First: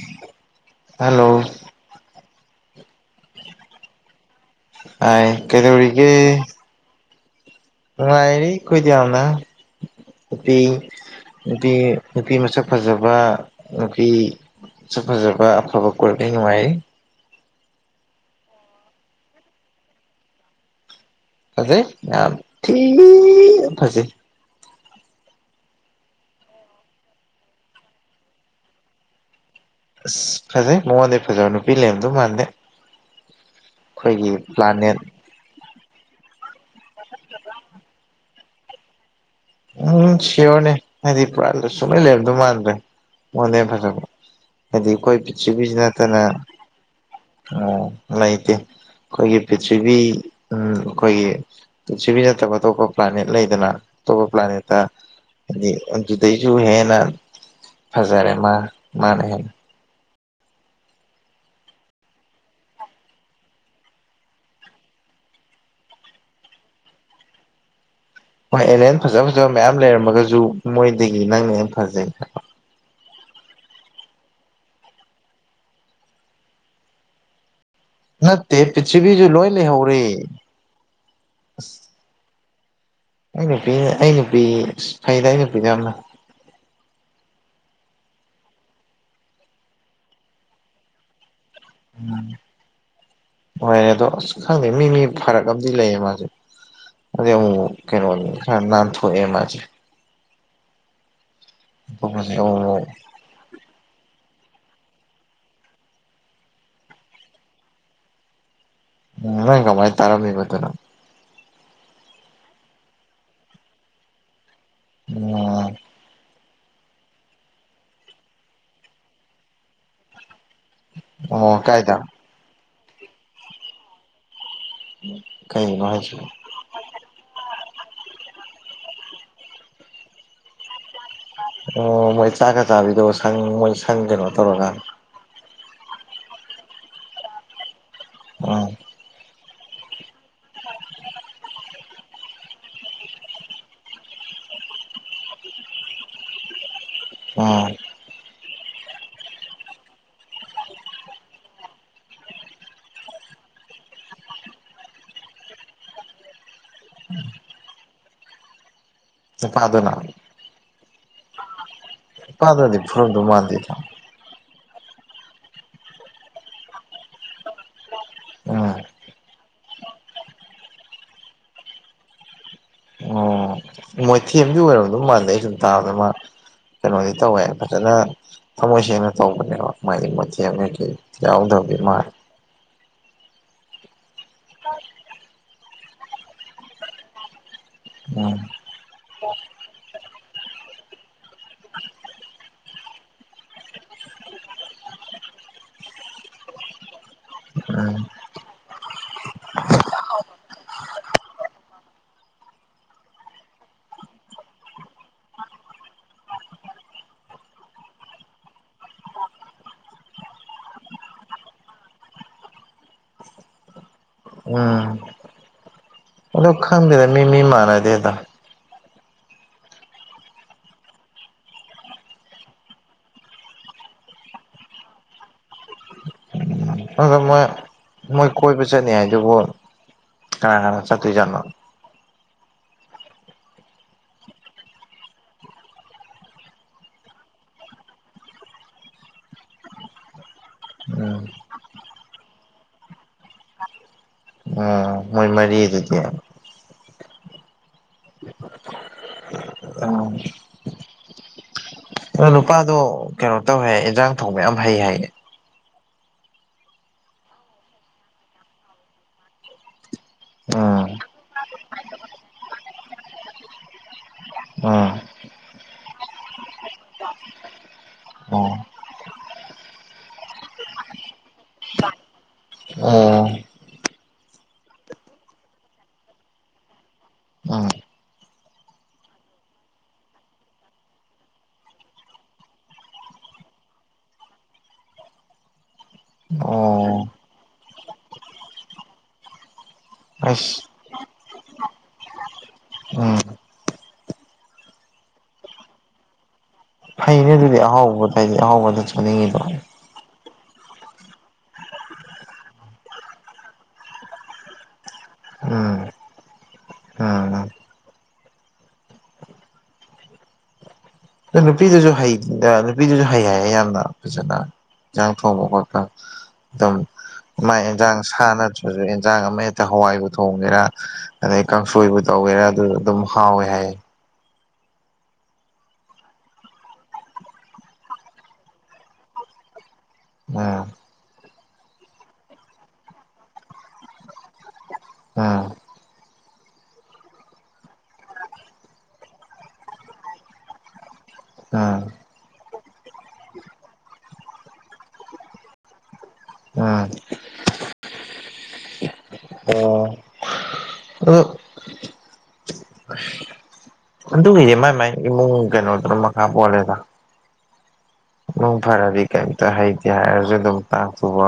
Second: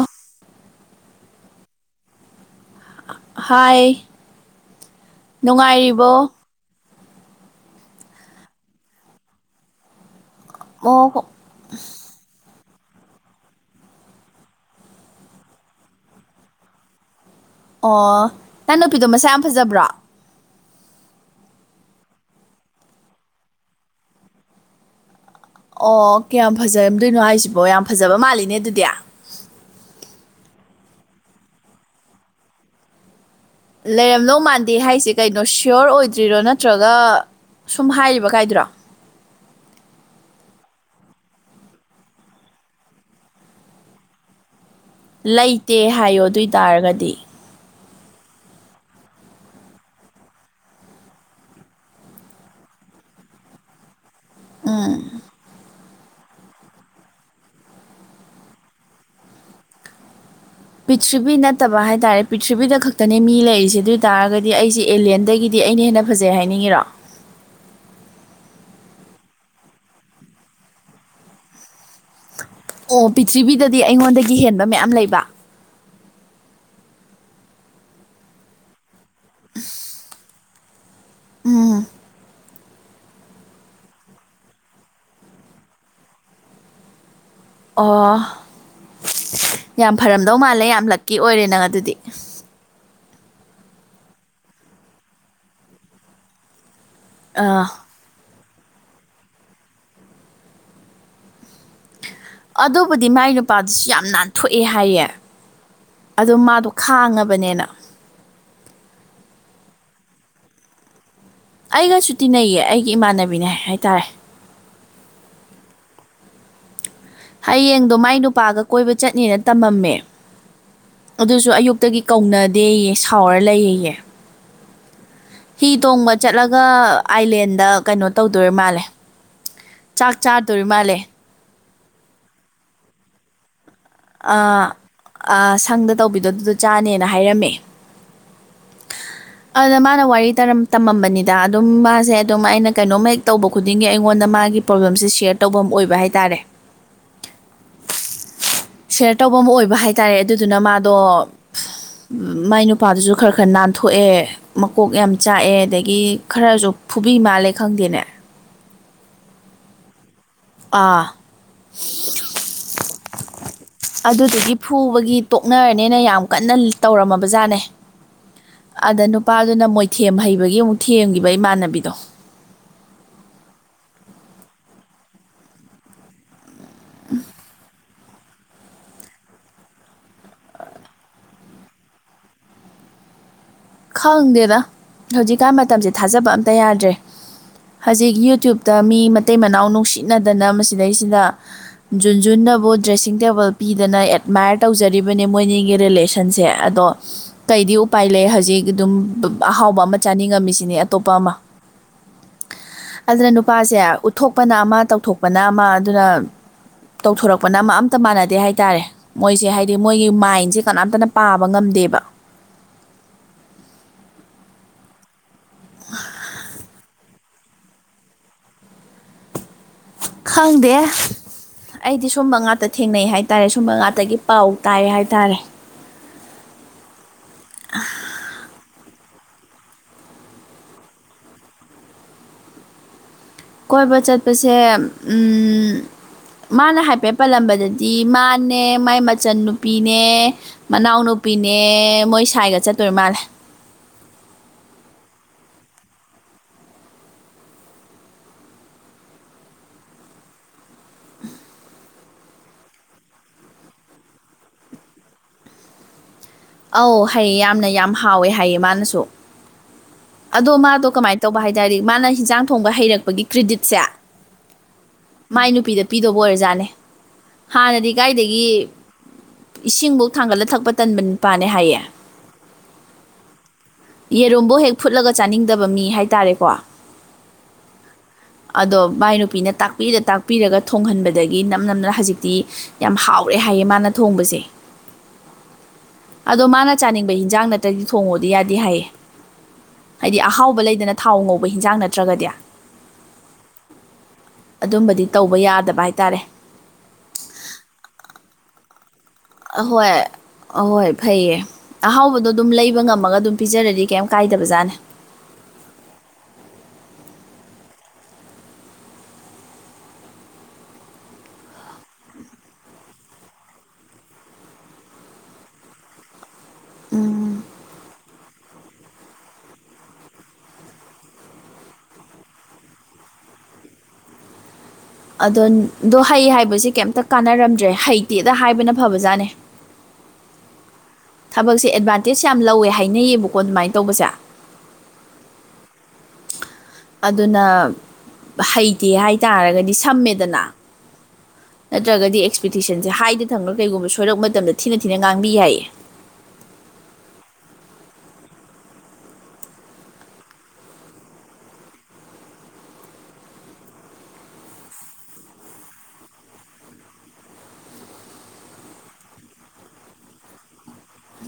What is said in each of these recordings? ꯑꯣ ꯍꯜꯂꯣ ꯍꯥꯏ ꯍꯥꯏ ꯅꯨꯡꯉꯥꯏꯔꯤꯕꯣ ꯀꯩꯗꯧꯔꯤꯒꯦ ꯅꯨꯡꯉꯥꯏꯔꯤ ꯈꯣꯏꯗꯤ ꯌꯥꯝꯅ ꯅꯨꯄꯤ ꯑꯣ ꯍꯣ ꯅꯨꯄꯤ ꯅꯨꯄꯤ ꯃꯁꯛ ꯐꯖꯕ ꯅꯨꯄꯤ ꯁꯛ ꯐꯖꯕ ꯑꯐꯕ ꯀꯣꯏꯕꯗꯩ ꯅꯨꯡꯉꯥꯏꯌꯩ ꯑꯣ ꯅꯡ ꯅꯨꯨꯄꯤꯗꯣ ꯃꯁꯛ ꯌꯥꯝ ꯐꯖꯕ꯭ꯔꯣ ꯐꯖꯩ ꯌꯥꯝ ꯊꯤꯅ ꯐꯖꯩ ꯑꯣ ꯀ꯭ꯌꯥꯝ ꯐꯖꯔꯗꯣꯏꯅꯣ ꯍꯥꯏꯁꯤꯕꯣ ꯌꯥꯝ ꯐꯖꯕ ꯃꯥꯜꯂꯤꯅꯦ ꯑꯗꯨꯗꯤ ꯑꯁ ꯐꯖꯩ ꯃꯉꯣꯟꯗ ꯐꯖꯕ ꯅꯨꯄꯤ ꯂꯩꯔꯝꯗꯧ ꯃꯥꯟꯗꯦ ꯂꯩꯔꯝꯗꯧ ꯑꯩꯈꯣꯏꯒꯤ ꯃꯥꯟꯗꯦ ꯄ꯭ꯂꯥꯅꯦꯠ ꯍꯥꯏꯁꯦ ꯀꯩꯅꯣ ꯁꯤꯌꯣꯔ ꯑꯣꯏꯗ꯭ꯔꯤꯔꯣ ꯅꯠꯇ꯭ꯔꯒ ꯁꯨꯝ ꯍꯥꯏꯔꯤꯕ ꯀꯥꯏꯗꯨꯔꯣ ꯎꯝ ꯁꯤꯌꯣꯔꯅꯦ ꯍꯥꯏꯗꯤ ꯄꯨꯔꯥꯥꯟ ꯁꯨꯡꯂꯩ ꯂꯩꯔꯝꯗꯣꯏ ꯃꯥꯟꯗ꯭ꯔꯦ ꯃꯉꯣꯟꯗꯩ ꯍꯦꯟ ꯐꯖꯕ ꯍꯥꯏꯗꯤ ꯑꯩꯈꯣꯏ ꯄ꯭ꯔꯤꯛꯊꯤꯕꯤꯁꯤ ꯂꯩꯇꯦ ꯅꯠꯇꯅ ꯍꯥꯏꯌꯣ ꯑꯗꯨ ꯑꯣꯏ ꯇꯥꯔꯒꯗꯤ ꯑꯥ ꯂꯩꯇꯦ ꯑꯩꯈꯣꯏꯒꯤ ꯄꯤꯔꯤꯊꯕꯤ ꯎꯝ ꯑꯈꯣꯏꯒꯤ ꯄ꯭ꯔꯤꯊꯤꯕꯤ ꯅꯠꯇꯕ ꯑꯇꯣꯞꯄ ꯄ꯭ꯂꯥꯅꯦꯠ ꯂꯩꯗꯅ ꯑꯇꯣꯞꯄ ꯄ꯭ꯂꯥꯅꯦꯠꯇ ꯍꯥꯏꯗꯤ ꯑꯗꯨꯗꯩꯁꯨ ꯍꯦꯟꯅ ꯐꯖꯥꯔꯦ ꯃꯥ ꯃꯥꯅ ꯍꯦꯟ ꯄ꯭ꯔꯤꯊꯤꯕꯤ ꯅꯠꯇꯕ ꯍꯥꯏꯇꯥꯥꯔꯦ ꯄ꯭ꯔꯤꯊꯤꯕꯤꯗ ꯈꯛꯇꯅꯦ ꯃꯤ ꯂꯩꯔꯤꯁꯦ ꯑꯗꯨꯏ ꯇꯥꯔꯒꯗꯤ ꯑꯩꯁꯦ ꯑꯦꯂꯦꯟꯗꯒꯤꯗꯤ ꯑꯩꯅ ꯍꯦꯟꯅ ꯐꯖꯩ ꯍꯥꯏꯅꯤꯡꯉꯤꯔꯣ ꯍꯣꯏ ꯑꯦꯅꯦꯟ ꯐꯖ ꯐꯖꯕ ꯃꯌꯥꯝ ꯂꯩꯔꯝꯃꯒꯁꯨ ꯃꯣꯏꯗꯒꯤ ꯅꯪꯅ ꯍꯦꯟ ꯐꯖꯩ ꯑꯣ ꯄ꯭ꯔꯤꯊ꯭ꯤꯕꯤꯗꯗꯤ ꯑꯩꯉꯣꯟꯗꯒꯤ ꯍꯦꯟꯕ ꯃꯌꯥꯝ ꯂꯩꯕ ꯅꯠꯇꯦ ꯄ꯭ꯔꯤꯊꯤꯕꯤꯁꯨ ꯂꯣꯏ ꯂꯩꯍꯧꯔꯦ ꯎꯝ ꯑꯩ ꯅꯨꯄꯤ ꯑꯩ ꯅꯨꯄꯤ ꯐꯩꯗ ꯑꯩ ꯅꯨꯄꯤꯗꯤ ꯌꯥꯝꯅ ꯑꯣ ꯌꯥꯝ ꯐꯔꯝꯗꯧ ꯃꯥꯜꯂꯦ ꯌꯥꯝ ꯂꯛꯀꯤ ꯑꯣꯏꯔꯦ ꯅꯪ ꯑꯗꯨꯗꯤ ꯎꯝ ꯍꯣꯏ ꯑꯗꯣ ꯑꯁ ꯈꯪꯗꯦ ꯃꯤ ꯃꯤ ꯐꯔꯛ ꯑꯝꯗꯤ ꯂꯩꯌꯦ ꯃꯥꯖꯦ ꯑꯗꯩ ꯑꯥ ꯑꯃꯨꯃꯨꯛ ꯀꯩꯅꯣ ꯈꯔ ꯅꯥꯟꯊꯣꯛ ꯑꯦꯃꯥꯁꯤ ꯑꯃꯨꯛ ꯑꯗꯨꯕꯨꯗꯤ ꯃꯥꯏ ꯅꯨꯄꯥꯗꯨꯁꯨ ꯌꯥꯝ ꯅꯥꯟꯊꯣꯛꯑꯦ ꯍꯥꯏꯌꯦ ꯑꯗꯣ ꯃꯥꯗꯣ ꯈꯥꯡꯉꯕꯅꯤꯅ ꯉꯔꯥꯡ ꯀꯃꯥꯏ ꯇꯔꯝꯃꯤꯕ ꯑꯗꯨꯅꯥ ꯑꯩꯒꯁꯨ ꯇꯤꯟꯅꯩꯌꯦ ꯑꯩꯒꯤ ꯏꯃꯥꯟꯅꯕꯤꯅꯦ ꯍꯥꯏꯇꯥꯔꯦ [unintelligible] ꯍꯌꯦꯡꯗꯣ ꯃꯥꯏ ꯅꯨꯄꯥꯒ ꯀꯣꯏꯕ ꯆꯠꯅꯤꯅ ꯇꯝꯃꯝꯃꯦ ꯑꯗꯨꯁꯨ ꯑꯣ ꯑꯌꯨꯛꯇꯒꯤ ꯀꯥꯏꯗ ꯀꯧꯅꯗꯦꯌꯦ ꯁꯥꯎꯔ ꯂꯩꯌꯦꯌꯦ [unintelligible] ꯍꯤ ꯇꯣꯡꯕ ꯆꯠꯂꯒ ꯑꯥꯏꯂꯦꯟꯗ ꯀꯩꯅꯣ ꯇꯧꯗꯣꯔꯤ ꯃꯥꯜꯂꯦ ꯆꯥꯛ ꯆꯥꯗꯣꯔꯤ ꯃꯥꯜꯂꯦ ꯑꯣ ꯃꯣꯏ ꯆꯥꯛꯒ ꯆꯥꯕꯤꯗꯣ ꯁꯪ ꯃꯣꯏꯪ ꯑ ꯑꯡꯁꯪꯗ ꯇꯧꯕꯤꯗꯣ ꯑꯗꯨꯗꯣ ꯆꯥꯅꯤꯅ ꯍꯥꯏꯔꯝꯃꯦ ꯑ ꯑꯗ ꯃꯥꯅ ꯋꯥꯔꯤ ꯇꯧꯔꯝ ꯇꯝꯃꯝꯕꯅꯤꯗ ꯑꯗꯨꯝ ꯃꯥꯁꯦ ꯑꯗꯨꯝ ꯑꯩꯅ ꯀꯩꯅꯣꯝꯃ ꯍꯦꯛ ꯇꯧꯕ ꯈꯨꯗꯤꯡꯒꯤ ꯑꯩꯉꯣꯟꯗ ꯃꯥꯒꯤ ꯄ꯭ꯔꯣꯕ꯭ꯂꯦꯝꯁꯦ ꯁꯤꯌꯔ ꯇꯧꯕꯝ ꯑꯣꯏꯕ ꯍꯥꯏꯇꯥꯔꯦ ꯑ ꯁꯌꯔ ꯇꯧꯕ ꯑꯃ ꯑꯣꯏꯕ ꯍꯥꯏꯇꯥꯔꯦ ꯑꯗꯨꯗꯨꯅ ꯃꯥꯗꯣ ꯃꯥꯏ ꯅꯨꯄꯥꯗꯨꯁꯨ ꯈꯔ ꯈꯔ ꯅꯥꯟꯊꯣꯛꯑꯦ ꯃꯀꯣꯛ ꯌꯥꯝ ꯆꯥꯛꯑꯦ ꯑꯗꯒꯤ ꯈꯔꯖꯨ ꯐꯨꯕꯤ ꯃꯥꯜꯂꯦ ꯈꯪꯗꯦꯅꯦ ꯅꯨꯄꯥꯗꯨꯅ ꯑꯥ [unintelligible] ꯅꯨꯄꯥꯗꯨꯅꯗꯤ ꯐꯨꯔꯝꯗꯧ ꯃꯥꯟꯗꯦꯗ ꯑꯗꯨꯗꯨꯒꯤ ꯐꯨꯕꯒꯤ ꯇꯣꯛꯅꯔꯅꯤꯅ ꯌꯥꯝ ꯀꯟꯅ ꯇꯧꯔꯝꯃꯕ ꯖꯥꯠꯅꯦ ꯎꯝ ꯑꯗ ꯅꯨꯄꯥꯗꯨꯅ ꯃꯣꯏꯊꯦꯝ ꯍꯩꯕꯒꯤ ꯑꯃꯨꯛ ꯊꯦꯝꯒꯤꯕ ꯏꯃꯥꯟꯅꯕꯤꯗꯣ ꯃꯣꯏꯊꯦꯝꯗꯤ ꯑꯣꯏꯔꯝꯗꯧ ꯃꯥꯟꯗꯦ ꯑꯩ ꯁꯨꯝ ꯇꯥꯕꯗ ꯃ ꯀꯩꯅꯣꯗꯤ ꯇꯧꯋꯦ ꯍꯥꯏ ꯐꯖꯅ ꯊꯃꯣꯏꯁꯦꯡꯅ ꯇꯧꯕꯅꯦꯕ ꯃꯥꯒꯤ [unintelligible] ꯌꯥꯎꯗꯕꯗꯤ ꯃꯥꯂꯦ ꯈꯪꯗꯦꯗ ꯍꯧꯖꯤꯛꯀꯥꯟ ꯃꯇꯝꯁꯦ ꯊꯥꯖꯕ ꯑꯝꯇ ꯌꯥꯗ꯭ꯔꯦ ꯍꯧꯖꯤꯛ ꯎꯝ ꯌꯨꯇ꯭ꯌꯨꯨꯞ ꯇ ꯃꯤ ꯃꯇꯩ ꯃꯅꯥꯎ ꯅꯨꯡꯁꯤꯅꯗꯅ ꯃꯁꯤꯗꯩꯁꯤꯗ ꯖꯨꯟ ꯖꯨꯟꯅꯕꯨ ꯗ꯭ꯔꯦꯁꯤꯡ ꯇꯦꯕꯜ ꯄꯤꯗꯅ ꯑꯦꯗꯃꯥꯏꯌꯔ ꯇꯧꯖꯔꯤꯕꯅꯦ ꯃꯣꯏꯅꯤꯒꯤ ꯔꯤꯂꯦꯁꯟ ꯁꯟꯁꯦ ꯑꯗꯣ ꯀꯩꯗꯤ ꯎꯝ ꯎꯄꯥꯏ ꯂꯩ ꯍꯖꯤꯛ ꯗꯨꯝ ꯑꯍꯥꯎꯕ ꯑꯃ ꯆꯥꯅꯤꯡꯉꯝꯃꯤꯁꯤꯅꯦ ꯑꯇꯣꯞꯄ ꯑꯃ ꯑꯗꯨꯅ ꯅꯨꯄꯥꯁꯦ ꯎꯠꯊꯣꯛꯄꯅ ꯑꯃ ꯇꯧꯊꯣꯛꯄꯅ ꯑꯃ ꯑꯗꯨꯅ ꯇꯧꯊꯣꯔꯛꯄꯅ ꯑꯃ ꯑꯝꯇ ꯃꯥꯟꯅꯗꯦ ꯍꯥꯏꯇꯥꯔꯦ ꯃꯣꯏꯁꯦ ꯍꯥꯏꯗꯤ ꯃꯣꯏꯒꯤ ꯃꯥꯏꯟꯁꯦ ꯀꯅꯥꯝꯇꯅ ꯄꯥꯕ ꯉꯝꯗꯦꯕ ꯎꯝ [unintelligible] ꯗꯣ ꯈꯪꯗꯦꯗ ꯃꯤ ꯃꯤ ꯃꯥꯟꯅꯗꯦꯗ ꯈꯪꯗꯦ ꯑꯩꯗꯤ ꯁꯨꯝꯕ ꯉꯥꯛꯇ ꯊꯦꯡꯅꯩ ꯍꯥꯏꯇꯥꯔꯦ ꯁꯨꯝꯕ ꯉꯥꯛꯇꯒꯤ ꯄꯥꯎ ꯇꯥꯏ ꯍꯥꯏꯇꯥꯔꯦ ꯑꯣ ꯃꯣꯏ ꯃꯣꯏ ꯀꯣꯏꯕ ꯆꯠꯅꯤ ꯍꯥꯏꯗꯨꯕꯨ ꯀꯅꯥ ꯀꯅꯥ ꯆꯠꯇꯣꯏꯖꯥꯠꯅꯣ ꯀꯣꯏꯕ ꯆꯠꯄꯁꯦ ꯎꯝ ꯃꯥꯅ ꯍꯥꯏꯐꯦꯠ ꯄꯜꯂꯝꯕꯗꯗꯤ ꯃꯥꯅꯦ ꯃꯥꯏ ꯃꯆꯟꯅꯨꯄꯤꯅꯦ ꯎꯝ ꯃꯅꯥꯎꯅꯨꯄꯤꯅꯦ ꯃꯣꯏ ꯁꯥꯏꯒ ꯆꯠꯇꯣꯏ ꯃꯥꯜꯂꯦ ꯑ [unintelligible] ꯃꯣꯢ ꯃꯔꯤ ꯑꯗꯨꯗꯤ [unintelligible] ꯅꯨꯄꯥꯗꯣ ꯀꯩꯅꯣ ꯇꯧꯋꯦ ꯍꯥꯢ ꯏꯟꯖꯥꯡ ꯊꯣꯡꯕ ꯌꯥꯝ ꯍꯩ ꯍꯥꯏꯌꯦ ꯑꯧ ꯍꯩ ꯌꯥꯝꯅ ꯌꯥꯝ ꯍꯥꯎꯋꯦ ꯍꯥꯏꯌꯦ ꯃꯥꯅꯁꯨ ꯑꯗꯣ ꯃꯥꯗꯣ ꯎꯝ ꯀꯃꯥꯏꯅ ꯇꯧꯕ ꯍꯥꯏꯇꯥꯔꯗꯤ ꯃꯥꯅ ꯍꯤꯟꯖꯥꯡ ꯊꯣꯡꯕ ꯍꯩꯔꯛꯄꯒꯤ ꯀ꯭ꯔꯤꯗꯤꯠꯁꯦ ꯑ ꯃꯥꯏ ꯅꯨꯄꯤꯗ ꯄꯤꯗꯧꯕ ꯑꯣꯏꯔꯖꯥꯠꯅꯦ ꯍꯥꯟꯅꯗꯤ ꯀꯥꯏꯗꯒꯤ ꯏꯁꯤꯡꯕꯧ ꯊꯥꯡꯒꯠꯂ ꯊꯛꯄ ꯇꯟꯕ ꯅꯨꯄꯥꯅꯦ ꯍꯥꯏꯌꯦ ꯎꯝ ꯌꯦꯔꯨꯝꯕꯧ ꯍꯦꯛ ꯐꯨꯠꯂꯒ ꯆꯥꯅꯤꯡꯗꯕ ꯃꯤ ꯍꯥꯏꯇꯥꯔꯦꯀꯣ [unintelligible] ꯑꯗꯣ ꯃꯥꯏ ꯅꯨꯄꯤꯅ ꯇꯥꯛꯄꯤꯔ ꯇꯥꯛꯄꯤꯔꯒ ꯊꯣꯡꯍꯟꯕꯗꯒꯤ ꯅꯝ ꯅꯝꯅ ꯍꯧꯖꯤꯛꯇꯤ ꯌꯥꯝ ꯍꯥꯎꯔꯦ ꯍꯥꯏꯌꯦ ꯃꯥꯅ ꯊꯣꯡꯕꯁꯦ꯫ ꯑꯗꯣ ꯃꯥꯅ ꯑꯣ ꯆꯥꯅꯤꯡꯕ ꯍꯤꯟꯖꯥꯡ ꯅꯠꯇ꯭ꯔꯗꯤ ꯊꯣꯡꯉꯣꯗꯤ ꯌꯥꯗꯦ ꯍꯥꯏꯌꯦ ꯍꯥꯏꯗꯤ ꯑꯍꯥꯎꯕ ꯑꯁ ꯂꯩꯗꯅ꯫ ꯊꯥꯎ ꯉꯧꯕ ꯍꯤꯟꯖꯥꯡ ꯅꯠꯇ꯭ꯔꯒꯗꯤ꯫ ꯎꯝ꯫ ꯑꯗꯨꯝꯕꯗꯤ ꯇꯧꯕ ꯌꯥꯗꯕ ꯍꯥꯏꯇꯥꯔꯦ꯫ ꯐꯩꯅꯦ ꯑꯗꯨꯗꯤ ꯑꯍꯥꯎ [unintelligible] ꯑꯍꯥꯎꯕꯗ ꯆꯠꯅꯤꯡꯉꯤꯗꯣ꯫ ꯍꯣꯏ ꯑꯍꯣꯏ ꯐꯩꯌꯦ꯫ ꯑꯍꯥꯎꯕꯗꯣ ꯑꯗꯨꯝ ꯂꯩꯕ ꯉꯝꯃꯒ ꯑꯗꯨꯝ ꯄꯤꯖꯔꯗꯤ ꯀꯩꯝ ꯀꯥꯏꯗꯕ ꯖꯥꯠꯅꯦ ꯎꯝ ꯎꯝ ꯑꯗꯣ ꯑ ꯅꯨꯄꯤꯗꯨꯁꯨ ꯅꯨꯄꯤꯗꯨꯁꯨ ꯍꯩ ꯍꯥꯏꯌꯦ ꯌꯥꯝꯅ ꯐꯖꯅ ꯟꯥꯡ ꯊꯣꯡꯕ ꯈꯣꯠꯄ ꯑꯗꯨꯝ ꯃꯥꯏ ꯑꯦꯟꯖꯥꯡ ꯁꯅ ꯑꯗꯨ ꯏꯟꯖꯥꯡ ꯑꯃ ꯍꯦꯛꯇ ꯍꯋꯥꯏꯕꯨ ꯊꯣꯡꯒꯦꯔꯥ ꯑꯗꯩ ꯀꯥꯡꯁꯣꯏꯕꯨ ꯇꯧꯒꯦꯔꯥ ꯑꯗꯨ ꯑꯗꯨꯝ ꯍꯥꯎꯋꯦ ꯍꯥꯏꯌꯦ ꯑꯗꯣꯗꯣ ꯍꯩ ꯍꯥꯏꯕꯁꯤ ꯀꯩꯝꯇ ꯀꯥꯟꯅꯔꯝꯗ꯭ꯔꯦ ꯍꯩꯇꯦꯗ ꯍꯥꯏꯕꯅ ꯐꯕꯖꯥꯠꯅꯦ꯫ [unintelligible] ꯊꯕꯛꯁꯦ ꯑꯦꯗꯚꯥꯟꯇꯦꯖ ꯌꯥꯝ ꯂꯧꯋꯦ ꯍꯥꯏꯅꯩꯌꯦꯕꯀꯣ ꯑꯗꯨꯃꯥꯏꯅ ꯇꯧꯕꯁꯦ ꯎꯝ ꯑꯗꯨꯅ ꯍꯩꯇꯦ ꯍꯥꯏꯇꯥꯔꯒꯗꯤ ꯁꯝꯃꯦꯗꯅ ꯎꯝ ꯅꯠꯇ꯭ꯔꯒꯗꯤ ꯑꯦꯛꯁꯄꯦꯛꯇꯦꯁꯟꯁꯦ ꯍꯥꯏꯗ ꯊꯪꯕ ꯀꯩꯒꯨꯝꯕ ꯁꯣꯏꯔꯛꯄ ꯃꯇꯝꯗ ꯊꯤꯅ ꯊꯤꯅ ꯉꯥꯡꯕꯤ ꯌꯥꯏꯌꯦ ꯎꯝ ꯑꯣ ꯑꯗꯨ ꯑꯗꯨꯒꯤꯗꯤ ꯃꯥꯏ ꯃꯥꯏ ꯏꯃꯨꯡ ꯀꯩꯅꯣꯗꯨꯅ ꯃꯈꯥ ꯄꯣꯜꯂꯦꯗ ꯅꯨꯡ ꯐꯔꯗꯤ ꯀꯩꯝꯇ ꯍꯩꯇꯦ ꯍꯥꯏꯔꯒ ꯑꯗꯨꯝ ꯇꯥꯛꯇꯨꯕ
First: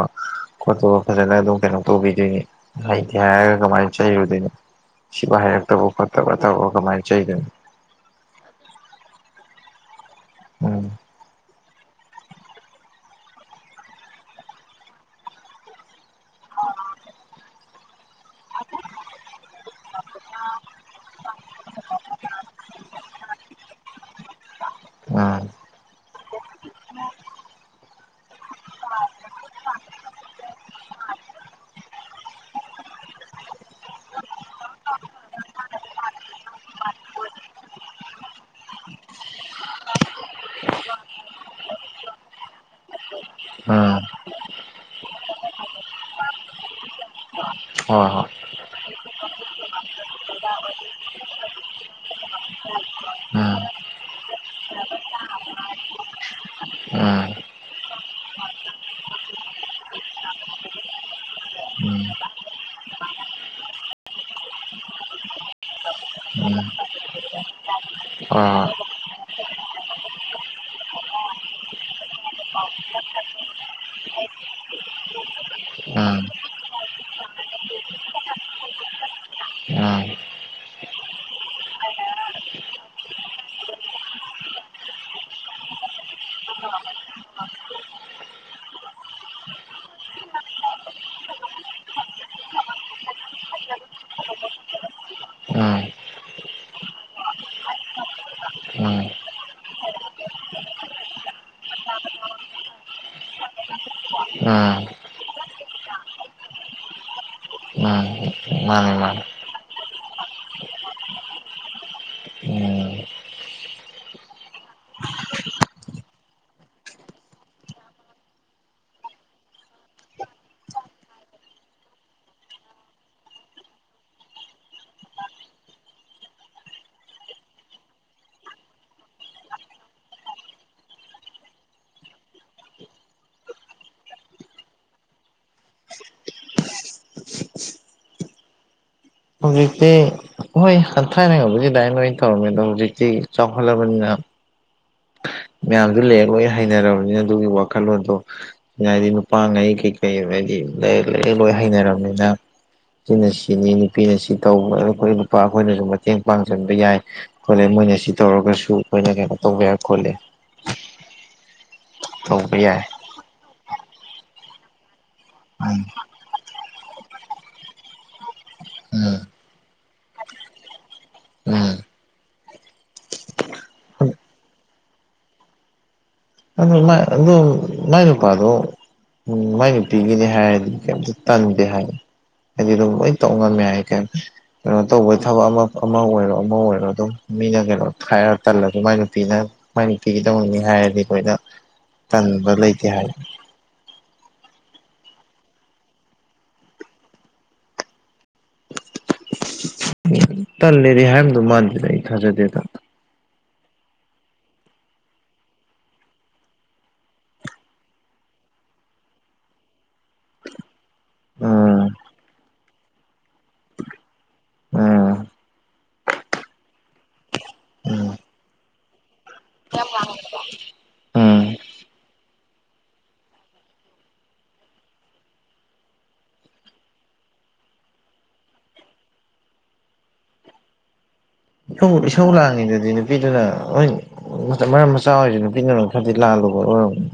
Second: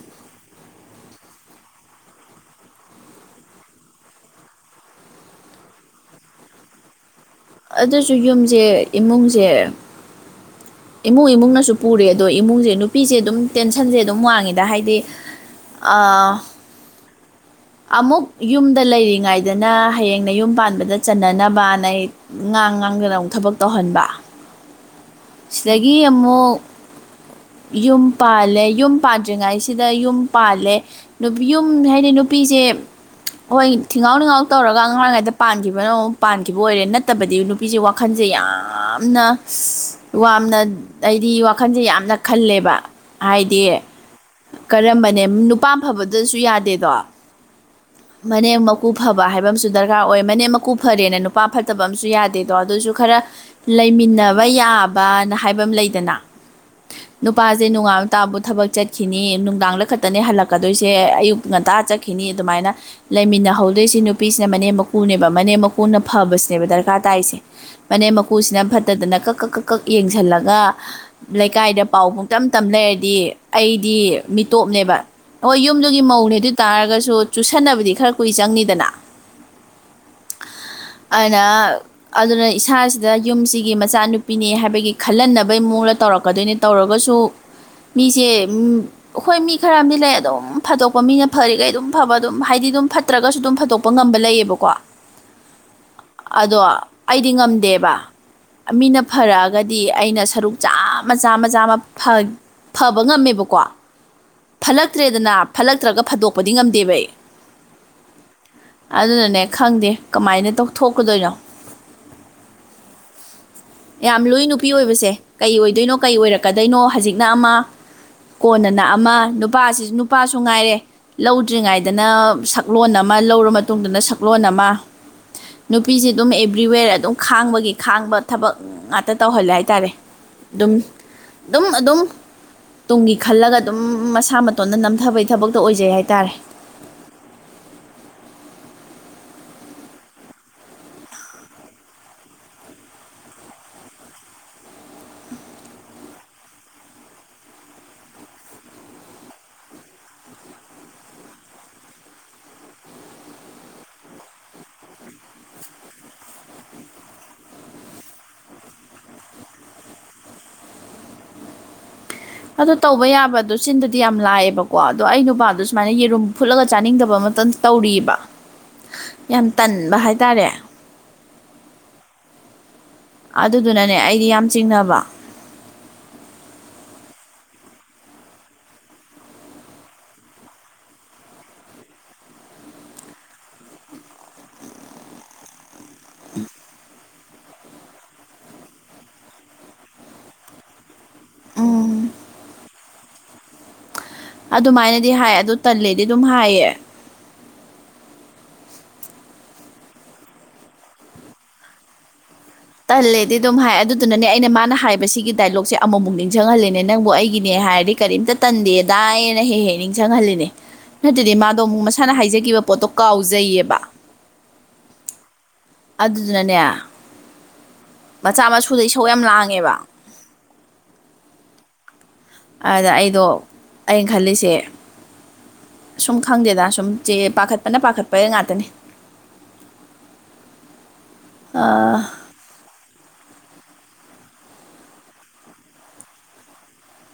ꯈꯣꯠꯇꯣꯞ ꯐꯖꯅ ꯑꯗꯨꯝ ꯀꯩꯅꯣ ꯇꯧꯕꯤꯗꯣꯏꯅꯤ ꯍꯩꯇꯦ ꯍꯥꯏꯔꯒ ꯀꯃꯥꯏꯅ ꯆꯩꯔꯨꯗꯩꯅꯣ ꯁꯤꯕꯨ ꯍꯥꯏꯩꯔꯛꯇꯕ ꯈꯣꯠꯇꯕ ꯇꯕ ꯀꯃꯥꯏꯅ ꯆꯩꯗꯣꯏꯅꯣ ꯑꯗꯨꯁꯨ ꯌꯨꯝꯖ‌ꯦ ꯏꯃꯨꯡꯖ‌ꯦ ꯎꯝ ꯏꯃꯨꯡ ꯏꯃꯨꯡꯅꯁꯨ ꯄꯨꯔꯦ ꯑꯗꯣ ꯏꯃꯨꯡꯁꯦ ꯅꯨꯄꯤꯁꯦ ꯑꯗꯨꯝ ꯇꯦꯟꯁꯟꯁꯦ ꯑꯗꯨꯝ ꯋꯥꯡꯉꯤꯗ ꯍꯥꯏꯗꯤ ꯑꯥ [inaudible] ꯑꯃꯨꯛ ꯌꯨꯝꯗ ꯂꯩꯔꯤꯉꯩꯗꯅ ꯍꯌꯦꯡꯅ ꯅꯌꯨꯝ ꯄꯥꯟꯕꯗ ꯆꯟꯅꯅꯕꯅ ꯑꯩ ꯉꯥꯡ ꯉꯥꯡꯗꯅ ꯑꯃꯨꯛ ꯊꯕꯛ ꯇꯧꯍꯟꯕ ꯎꯝ ꯁꯤꯗꯒꯤ ꯑꯃꯨꯛ ꯌꯨꯝ ꯄꯥꯜꯂꯦ ꯌꯨꯝ ꯄꯥꯟꯗ꯭ꯔꯤꯉꯩꯁꯤꯗ ꯌꯨꯝ ꯄꯥꯜꯂꯦ ꯅꯨꯄꯤ ꯌꯨꯝ ꯍꯥꯏꯗꯤ ꯅꯨꯄꯤꯁꯦ ꯍꯣꯏ ꯊꯤꯉꯥꯎ ꯅꯤꯉꯥꯎ ꯇꯧꯔꯒ ꯑꯉꯥꯡꯑꯣꯏꯔꯤꯉꯩꯗ ꯄꯥꯟꯈꯤꯕꯅ ꯑꯃꯨꯛ ꯄꯥꯟꯈꯤꯕ ꯑꯣꯏꯔꯦ ꯅꯠ ꯇꯕꯗꯤ ꯅꯨꯄꯤꯖ‌ꯦ ꯋꯥꯈꯟꯖ‌ꯦ ꯌꯥꯝꯅ ꯁꯁ ꯋꯥꯅ ꯇꯞ ꯑꯩꯗꯤ ꯋꯥꯈꯟꯖꯦ ꯌꯥꯝꯅ ꯈꯜꯂꯦꯕ ꯍꯥꯏꯗꯤ ꯑ ꯀꯔꯝꯕꯅꯦ ꯅꯨꯄꯥ ꯐꯕꯗꯁꯨ ꯌꯥꯗꯦꯗꯣ ꯍꯣꯏ ꯍꯣꯏ ꯃꯅꯝ ꯃꯀꯨ ꯐꯕ ꯍꯥꯏꯕ ꯑꯃꯁꯨ ꯗꯔꯀꯥꯔ ꯑꯣꯏ ꯃꯅꯦꯝ ꯃꯀꯨ ꯐꯔꯦꯅ ꯅꯨꯄꯥ ꯐꯠꯇꯕ ꯑꯃꯁꯨ ꯌꯥꯗꯦꯗꯣ ꯑꯗꯨꯁꯨ ꯈꯔ ꯎꯝ ꯂꯩꯃꯤꯟꯅꯕ ꯌꯥꯕꯅ ꯍꯥꯏꯕ ꯑꯃ ꯂꯩꯗꯅ ꯎꯝ ꯅꯨꯄꯥꯁꯦ ꯅꯨꯡꯉꯥꯕ ꯇꯥꯕꯨ ꯊꯕꯛ ꯆꯠꯈꯤꯅꯤ ꯅꯨꯡꯗꯥꯡꯗ ꯈꯛꯇꯅꯦ ꯍꯜꯂꯛꯀꯗꯣꯏꯁꯦ ꯑꯌꯨꯛ ꯉꯟꯇꯥ ꯆꯠꯈꯤꯅꯤ ꯑꯗꯨꯃꯥꯏꯅ ꯂꯩꯃꯤꯟꯅꯍꯧꯗꯣꯏꯁꯤ ꯅꯨꯄꯤꯁꯤꯅ ꯃꯅꯦꯝ ꯃꯀꯨꯅꯦꯕ ꯃꯅꯦꯝ ꯃꯀꯨꯅ ꯍꯣꯏ ꯐꯕꯁꯤꯅꯦꯕ ꯗꯔꯀꯥꯔ ꯇꯥꯏꯁꯦ ꯐꯅꯦꯝ ꯃꯀꯨꯁꯤꯅ ꯐꯠꯇꯗꯅ ꯀꯛ ꯀꯛ ꯀꯛ ꯌꯦꯡꯁꯜꯂꯒ ꯂꯩꯀꯥꯏꯗ ꯄꯥꯎ ꯄꯨꯡ ꯇꯞ ꯇꯞ ꯂꯩꯔꯗꯤ ꯑꯩꯗꯤ ꯃꯤꯇꯣꯞꯅꯦꯕ ꯍꯣꯏ ꯌꯨꯝꯗꯨꯒꯤ ꯃꯧꯅꯦ ꯑꯗꯨ ꯑꯣꯏ ꯇꯥꯔꯒꯁꯨ ꯆꯨꯁꯟꯅꯕꯗꯤ ꯈꯔ ꯀꯨꯏ ꯆꯪꯅꯤꯗꯅ [unintelligible] [unintelligible] ꯑꯗꯨꯅ ꯏꯁꯥꯁꯤꯗ ꯌꯨꯝꯁꯤꯒꯤ ꯃꯆꯥꯅꯨꯄꯤꯅꯤ ꯍꯥꯏꯕꯒꯤ ꯈꯜꯍꯟꯅꯕꯩ ꯃꯑꯣꯡꯗ ꯇꯧꯔꯛꯀꯗꯣꯏꯅꯤ ꯇꯧꯔꯒꯁꯨ ꯃꯤꯁꯦ ꯑꯩꯈꯣꯏ ꯃꯤ ꯈꯔ ꯑꯃꯗꯤ ꯂꯩ ꯑꯗꯨꯝ ꯐꯠꯇꯣꯛꯄ ꯃꯤꯅ ꯐꯔꯤꯈꯩ ꯑꯗꯨꯝ ꯐꯕ ꯑꯗꯨꯝ ꯍꯥꯏꯗꯤ ꯑꯗꯨꯝ ꯐꯠꯇ꯭ꯔꯒꯁꯨ ꯑꯗꯨꯝ ꯐꯠꯇꯣꯛꯄ ꯉꯝꯕ ꯂꯩꯌꯦꯕꯀꯣ ꯎꯝ ꯑꯗꯣ ꯑꯩꯗꯤ ꯉꯝꯗꯦꯕ ꯎꯝ ꯃꯤꯅ ꯐꯔꯛꯑꯒꯗꯤ ꯑꯩꯅ ꯁꯔꯨꯛ ꯆꯥꯝꯃ ꯆꯥꯝꯃ ꯆꯥꯝꯃ ꯐ ꯐꯕ ꯉꯝꯃꯦꯕꯀꯣ ꯎꯝ ꯎꯝ ꯎꯝ ꯐꯠꯂꯛꯇ꯭ꯔꯦꯗꯅ ꯐꯠꯂꯛꯇ꯭ꯔꯒ ꯐꯗꯣꯛꯄꯗꯤ ꯉꯝꯗꯦꯕ ꯑꯩ ꯎꯝ [unintelligible] ꯑꯗꯨꯅꯅꯦ ꯈꯪꯗꯦ ꯀꯃꯥꯏꯅ ꯇꯧꯊꯣꯛꯀꯗꯣꯏꯅꯣ ꯑꯝ ꯌꯥꯝ ꯂꯨꯏ ꯅꯨꯄꯤ ꯑꯣꯏꯕꯁꯦ ꯀꯩ ꯑꯣꯏꯗꯣꯏꯅꯣ ꯀꯩ ꯑꯣꯏꯔꯛꯀꯗꯣꯏꯅꯣ ꯍꯧꯖꯤꯛꯅ ꯑꯃ ꯀꯣꯟꯅꯅ ꯑꯃ ꯅꯨꯄꯥꯁꯤꯁꯨ ꯅꯨꯄꯥꯁꯨ ꯉꯥꯏꯔꯦ ꯂꯧꯗ꯭ꯔꯤꯉꯥꯏꯗ ꯑꯗꯨꯗꯅ ꯁꯛꯂꯣꯟ ꯑꯃ ꯂꯧꯔ ꯃꯇꯨꯡꯗꯅ ꯁꯛꯂꯣꯟ ꯑꯃ ꯅꯨꯄꯤꯁ ꯑꯗꯨꯝ ꯑꯦꯚ꯭ꯔꯤꯋꯦꯔ ꯑꯗꯨꯝ ꯈꯥꯡꯕꯒꯤ ꯈꯥꯡꯕ ꯊꯕꯛ ꯉꯥꯛꯇ ꯇꯧꯍꯜꯂꯦ ꯍꯥꯏꯇꯥꯔꯦ ꯑꯗꯨꯝ ꯑꯗꯨꯝ ꯑꯗꯨꯝ ꯇꯨꯡꯒꯤ ꯈꯜꯂꯒ ꯑꯗꯨꯝ ꯃꯁꯥ ꯃꯇꯣꯟꯗ ꯅꯝꯊꯕꯩ ꯊꯕꯛꯇ ꯑꯣꯏꯖꯩ ꯍꯥꯏꯇꯥꯔꯦ ꯍꯧꯖꯤꯛꯇꯤ ꯍꯣꯏ ꯍꯟꯊꯥꯏꯅꯉꯧꯕꯒꯤ ꯂꯥꯏꯅ ꯂꯣꯏ ꯇꯧꯔꯝꯃꯦ ꯑꯗꯣ ꯍꯧꯖꯤꯛꯇꯤ ꯆꯥꯎꯈꯠꯂꯕꯅꯤꯅ ꯃꯌꯥꯝꯗꯨ ꯂꯔ ꯂꯣꯏ ꯍꯩꯅꯔꯕꯅꯤꯅ ꯑꯗꯨꯒꯤ ꯋꯥꯈꯜꯂꯣꯟꯗꯣ ꯍꯥꯏꯗꯤ ꯅꯨꯄꯥꯉꯩ ꯀꯩꯀꯩ ꯍꯥꯏꯗꯤ ꯂꯩ ꯂꯥꯏꯔꯛ ꯂꯣꯏ ꯍꯩꯅꯔꯕꯅꯤꯅ ꯁꯤꯅ ꯁꯤꯅꯤ ꯅꯨꯄꯤꯅ ꯁꯤ ꯇꯧꯕ ꯑꯩꯈꯣꯏ ꯅꯨꯄꯥ ꯑꯩꯈꯣꯏꯅꯖꯨ ꯃꯇꯦꯡ ꯄꯥꯡꯖꯟꯕ ꯌꯥꯏ ꯈꯣꯠꯂꯦ ꯃꯣꯏꯅ ꯁꯤ ꯇꯧꯔꯒꯁꯨ ꯑꯩꯈꯣꯏꯅ ꯀꯩꯅꯣ ꯇꯧꯕ ꯌꯥꯏ ꯈꯣꯠꯂꯦ ꯇꯧꯕ ꯑꯗꯨ ꯌꯥꯏ ꯇꯧꯕ ꯌꯥꯕ ꯑꯗꯨꯁꯨ ꯍꯆꯤꯟꯗꯗꯤ ꯌꯥꯝ ꯂꯥꯛꯑꯦꯕꯀꯣ ꯑꯗꯣ ꯑꯩ ꯅꯨꯄꯥꯗꯣ ꯎꯝ ꯁꯨꯃꯥꯏꯅ ꯌꯦꯔꯨꯝ ꯐꯨꯠꯂꯒ ꯆꯥꯅꯤꯡꯗꯕ ꯃꯇꯝ ꯇꯧꯔꯤꯑꯕ [inaudible] ꯌꯥꯝ ꯇꯟꯕ ꯍꯥꯏꯇꯥꯔꯦ ꯎꯝ ꯑꯗꯨꯗꯨꯅꯅꯦ ꯑꯩꯗꯤ ꯌꯥꯝ ꯆꯤꯡꯅꯕ ꯑꯗꯨ ꯑꯗꯨ ꯃꯥꯏ ꯅꯨꯄꯥꯗꯣ ꯎꯝ ꯃꯥꯏ ꯅꯨꯄꯤꯒꯤꯅꯤ ꯍꯥꯏꯔꯗꯤ ꯀꯩꯝꯇ ꯇꯟꯗꯦ ꯍꯥꯏ ꯍꯥꯏꯗꯤ ꯑꯗꯨꯝ ꯂꯣꯏ ꯇꯧ ꯉꯝꯃꯦ ꯍꯥꯏ ꯀꯩ ꯀꯩꯅꯣ ꯇꯧꯕꯩ ꯊꯕꯛ ꯑꯃ ꯑꯃ ꯑꯣꯏꯔꯣ ꯑꯃ ꯑꯣꯏꯔꯣ ꯑꯗꯨꯝ ꯃꯤꯅ ꯀꯩꯅꯣ ꯊꯥꯏꯔꯒ ꯇꯜꯂꯁꯨ ꯃꯥꯏ ꯅꯨꯄꯤꯅ ꯃꯥꯏ ꯅꯨꯄꯤꯒꯤꯗꯧꯅꯤꯡꯅꯤ ꯍꯥꯏꯔꯗꯤ ꯑꯩꯈꯣꯏꯅ ꯎꯝ ꯇꯟꯕ ꯂꯩꯇꯦ ꯍꯥꯏ ꯑꯗꯨꯃꯥꯏꯅꯗꯤ ꯍꯥꯏ ꯑꯗꯨ ꯇꯜꯂꯦꯗꯤ ꯑꯗꯨꯝ ꯍꯥꯏꯌꯦ ꯇꯜꯂꯦꯗꯤ ꯍꯥꯏꯕꯗꯨ ꯃꯥꯟꯗꯗ ꯑꯩ ꯊꯥꯖꯗꯦꯗ ꯇꯜꯂꯦꯗꯤ ꯑꯗꯨꯝ ꯍꯥꯏ ꯑꯗꯨꯗꯨꯅꯅꯦ ꯑꯩꯅ ꯃꯥꯅ ꯍꯥꯏꯕ ꯁꯤꯒꯤ ꯗꯥꯏꯂꯣꯛꯁꯦ ꯑꯃꯃꯨꯛ ꯅꯤꯡꯁꯤꯡꯍꯜꯂꯦꯅꯦ ꯅꯪꯕꯨ ꯑꯩꯒꯤꯅꯦ ꯍꯥꯏꯔꯗꯤ ꯀꯔꯤꯝꯇ ꯇꯟꯗꯦꯗꯥꯏꯅ ꯍꯦꯛ ꯍꯦꯛ ꯅꯤꯡꯁꯤꯡꯍꯜꯂꯤꯅꯦ ꯅꯠꯇꯗꯤ ꯃꯥꯗꯣ ꯑꯃꯨꯛ ꯎꯝ ꯃꯁꯥꯅ ꯍꯥꯏꯖꯈꯤꯕ ꯄꯣꯠꯇꯣ ꯀꯥꯎꯖꯩꯌꯦꯕ ꯎꯝ ꯑꯗꯨꯗꯨꯅꯅꯦ ꯃꯆꯥ ꯃꯁꯨꯗꯩ ꯁꯧ ꯌꯥꯝ ꯂꯥꯡꯉꯦꯕ ꯑ [unintelligible] ꯑꯗ ꯑꯩꯗꯣ ꯑꯩꯅ ꯈꯜꯂꯤꯁꯦ ꯁꯨꯝ ꯈꯪꯗꯦꯗ ꯁꯨꯝ ꯆꯦ ꯄꯥꯈꯠꯄꯅ ꯄꯥꯈꯠꯄ ꯉꯥꯛꯇꯅꯤ [unintelligible] ꯏꯁꯧ ꯂꯥꯡꯉꯤꯗꯨꯗꯤ ꯅꯨꯄꯤꯗꯨꯅ ꯍꯣꯏ ꯃꯔꯝ ꯃꯆꯥ ꯑꯣꯏꯔꯤꯁꯨ ꯅꯨꯄꯤꯗꯨꯅ ꯂꯣꯏ ꯈꯔꯗꯤ ꯂꯥꯜꯂꯨꯕ ꯑꯣꯏꯔꯝꯅꯤ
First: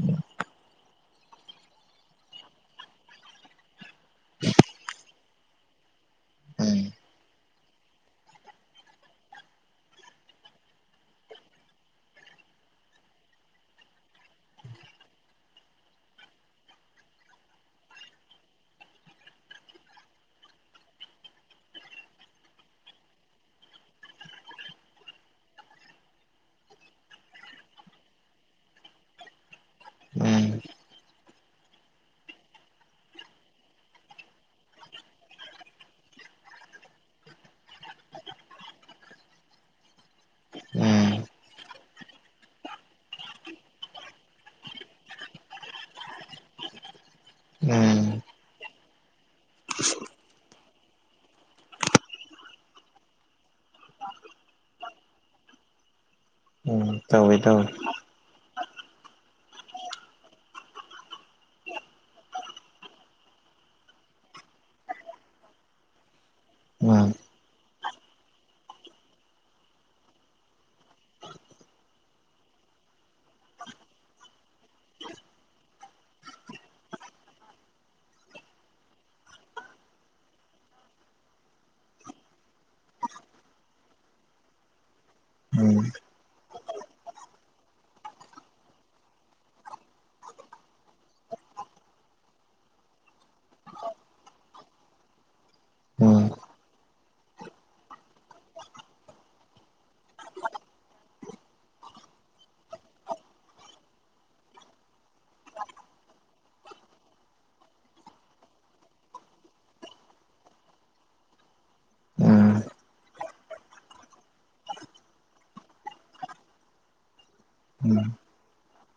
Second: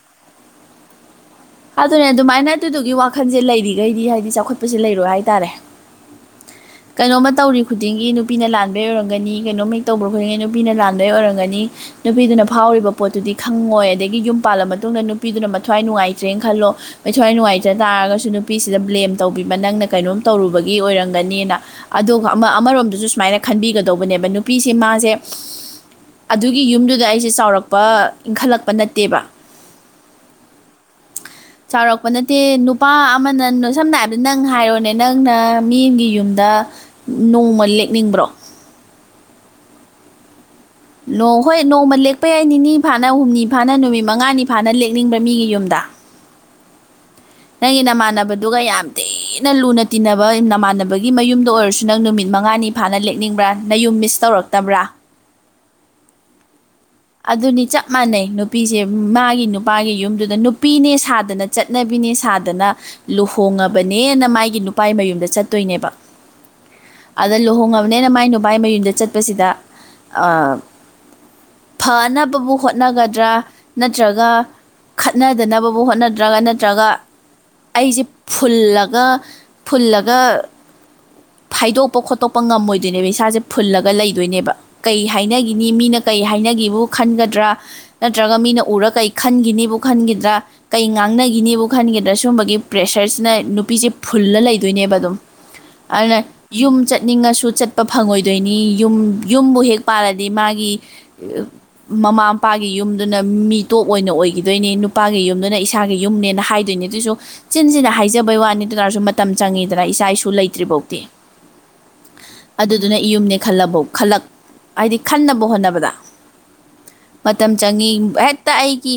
ꯑꯗꯨꯅꯦ ꯑꯗꯨꯃꯥꯏꯅ ꯑꯗꯨꯗꯨꯒꯤ ꯋꯥꯈꯜꯁꯦ ꯂꯩꯔꯤꯈꯩꯗꯤ ꯍꯥꯏꯗꯤ ꯆꯥꯎꯈꯠꯄꯁꯦ ꯂꯩꯔꯣꯏ ꯍꯥꯏꯇꯥꯔꯦ ꯎꯝ ꯀꯩꯅꯣꯝꯃ ꯇꯧꯔꯤ ꯈꯨꯗꯤꯡꯒꯤ ꯅꯨꯄꯤꯅ ꯂꯥꯟꯕꯩ ꯑꯣꯏꯔꯝꯒꯅꯤ ꯀꯩꯅꯣꯝꯃ ꯇꯧꯕ ꯈꯨꯗꯤꯡꯒꯤ ꯅꯨꯄꯤꯅ ꯂꯥꯟꯕꯩ ꯑꯣꯏꯔꯝꯒꯅꯤ ꯅꯨꯄꯤꯗꯨꯅ ꯐꯥꯎꯔꯤꯕ ꯄꯣꯠꯇꯨꯗꯤ ꯈꯪꯉꯣꯏ ꯑꯗꯒꯤ ꯌꯨꯝ ꯄꯥꯜꯂ ꯃꯇꯨꯡꯗ ꯅꯨꯄꯤꯗꯨꯅ ꯃꯊ꯭ꯋꯥꯏ ꯅꯨꯡꯉꯥꯏ ꯆꯅ ꯈꯜꯂꯣ ꯃꯩꯁ꯭ꯋꯥꯏ ꯅꯨꯡꯉꯥꯏꯖ ꯇꯥꯔꯒꯁꯨ ꯅꯨꯄꯤꯁꯤꯗ ꯕ꯭ꯂꯦꯝ ꯇꯧꯕꯤꯕ ꯅꯪꯅ ꯀꯩꯅꯣꯝ ꯇꯧꯔꯨꯕꯒꯤ ꯑꯣꯏꯔꯝꯒꯅꯤꯅ ꯑꯗꯨꯒ ꯑꯃ ꯑꯃꯔꯣꯝꯗꯁꯨ ꯁꯨꯃꯥꯏꯅ ꯈꯟꯕꯤꯒꯗꯧꯕꯅꯦꯕ ꯅꯨꯄꯤꯁꯦ ꯃꯥꯁꯦ ꯑꯗꯨꯒꯤ ꯌꯨꯝꯗꯨꯗ ꯑꯩꯁꯦ ꯆꯥꯎꯔꯛꯄ ꯏꯟꯈꯠꯂꯛꯄ ꯅꯠꯇꯦꯕ ꯎꯝ ꯆꯥꯎꯔꯛꯄ ꯅꯠꯇꯦ ꯅꯨꯄꯥ ꯑꯃꯅ ꯁꯝꯅ ꯍꯥꯏꯔꯕꯗ ꯅꯪ ꯍꯥꯏꯔꯣꯅꯦ ꯅꯪꯅ ꯃꯤꯒꯤ ꯌꯨꯝꯗ ꯅꯣꯡꯃ ꯂꯦꯛꯅꯤꯡꯕ꯭ꯔꯣ ꯎꯝ ꯎꯝ ꯅꯣꯡ ꯍꯣꯏ ꯅꯣꯡꯃ ꯂꯦꯛꯄ ꯌꯥꯏ ꯅꯤꯅꯤ ꯐꯥꯅ ꯍꯨꯝꯅꯤ ꯐꯥꯅ ꯅꯨꯃꯤꯠ ꯃꯉꯥꯅꯤ ꯐꯥꯅ ꯂꯦꯛꯅꯤꯡꯕ꯭ꯔꯥ ꯃꯤꯒꯤ ꯌꯨꯝꯗ ꯅꯪꯒꯤ ꯅꯃꯥꯟꯅꯕꯗꯨꯒ ꯌꯥꯝ ꯊꯤꯅ ꯂꯨꯅ ꯇꯤꯟꯅꯕ ꯅꯃꯥꯟꯅꯕꯒꯤ ꯃꯌꯨꯝꯗ ꯑꯣꯏꯔꯁꯨ ꯅꯪ ꯅꯨꯃꯤꯠ ꯃꯉꯥꯅꯤ ꯐꯥꯅ ꯂꯦꯛꯅꯤꯡꯕ꯭ꯔꯥ ꯅ ꯌꯨꯝ ꯃꯤꯁ ꯇꯧꯔꯛꯇꯕ꯭ꯔꯥ ꯎꯝ ꯇꯧꯋꯦ ꯑꯗꯨꯅꯤ ꯇꯧꯋꯦ ꯆꯞ ꯃꯥꯟꯅꯩ ꯅꯨꯄꯤꯁꯦ ꯃꯥꯒꯤ ꯅꯨꯄꯥꯒꯤ ꯌꯨꯝꯗꯨꯗ ꯅꯨꯄꯤꯅꯦ ꯁꯥꯗꯅ ꯆꯠ ꯆꯠꯅꯕꯤꯅꯦ ꯁꯥꯗꯅ ꯂꯨꯍꯣꯡꯉꯕꯅꯦꯅ ꯃꯥꯒꯤ ꯅꯨꯄꯥꯥꯏ ꯃꯌꯨꯝꯗ ꯆꯠꯇꯣꯏꯅꯦꯕ ꯎꯝ ꯑꯗ ꯂꯨꯍꯣꯡꯉꯕꯅꯤꯅ ꯃꯥꯏ ꯅꯨꯕꯥꯥꯏ ꯃꯌꯨꯝꯗ ꯆꯠꯄꯁꯤꯗ ꯐꯅꯕꯕꯨ ꯍꯣꯠꯅꯒꯗ꯭ꯔꯥ ꯅꯠꯇ꯭ꯔꯒ ꯈꯠꯅꯗꯅꯕꯕꯨ ꯍꯣꯠꯅꯗ꯭ꯔꯒ ꯅꯠꯇ꯭ꯔꯒ ꯑꯩꯁꯦ ꯐꯨꯜꯂꯒ ꯐꯨꯜꯂꯒ ꯐꯥꯏꯗꯣꯛꯄ ꯈꯣꯠꯇꯣꯛꯄ ꯉꯝꯃꯣꯏꯗꯣꯏꯅꯦꯕ ꯏꯁꯥꯁꯦ ꯐꯨꯜꯂꯒ ꯂꯩꯗꯣꯏꯅꯦꯕ ꯀꯩ ꯍꯥꯏꯅꯈꯤꯅꯤ ꯎꯝ ꯃꯤꯅ ꯀꯩ ꯍꯥꯏꯅꯒꯤꯕꯨ ꯈꯟꯒꯗ꯭ꯔꯥ ꯅꯠꯇ꯭ꯔꯒ ꯃꯤꯅ ꯎꯔ ꯀꯔꯤ ꯈꯟꯈꯤꯅꯤꯕꯨ ꯈꯟꯈꯤꯗ꯭ꯔꯥ ꯀꯩ ꯉꯥꯡꯅꯈꯤꯅꯤꯕꯨ ꯈꯟꯒꯗ꯭ꯔꯥ ꯁꯨꯝꯕꯒꯤ ꯄ꯭ꯔꯦꯁꯔꯁꯤꯅ ꯅꯨꯄꯤꯁꯦ ꯐꯨꯜꯂ ꯂꯩꯗꯣꯏꯅꯦꯕ ꯑꯗꯨꯝ ꯑꯅꯦ ꯎꯝ ꯌꯨꯝ ꯆꯠꯅꯤꯡꯉꯁꯨ ꯆꯠꯄ ꯐꯪꯉꯣꯏꯗꯣꯏꯅꯤ ꯌꯨꯝ ꯌꯨꯝꯕꯨ ꯍꯦꯛ ꯄꯥꯜꯂꯗꯤ ꯃꯥꯒꯤ ꯑꯦ ꯃꯃꯥ ꯃꯄꯥꯒꯤ ꯌꯨꯝꯗꯨꯅ ꯃꯤꯇꯣꯞ ꯑꯣꯏꯅ ꯑꯣꯏꯈꯤꯗꯣꯏꯅꯦ ꯅꯨꯄꯥꯒꯤ ꯌꯨꯝꯗꯨꯅ ꯏꯁꯥꯒꯤ ꯌꯨꯝꯅꯦꯅ ꯍꯥꯏ ꯑꯗꯨꯏꯅꯦ ꯑꯗꯨꯑꯣꯁꯨ ꯆꯤꯟꯁꯤꯅ ꯍꯥꯏꯖꯕꯩ ꯋꯥꯅꯤ ꯑꯗꯨꯅꯔꯁꯨ ꯃꯇꯝ ꯆꯪꯉꯤꯗꯅ ꯏꯆꯥ ꯏꯁꯨ ꯂꯩꯇ ꯇ꯭ꯔꯤꯄꯧꯇꯤ ꯎꯝ ꯑꯗꯨꯗꯨꯅ ꯌꯨꯝꯅꯦ ꯈꯜꯂꯕꯨꯧ ꯈꯜꯂꯛ ꯍꯥꯏꯗꯤ ꯈꯟꯅꯕ ꯍꯣꯠꯅꯕꯗ ꯃꯇꯝ ꯆꯪꯏ ꯎꯝ ꯍꯦꯛꯇ ꯑꯩꯒꯤ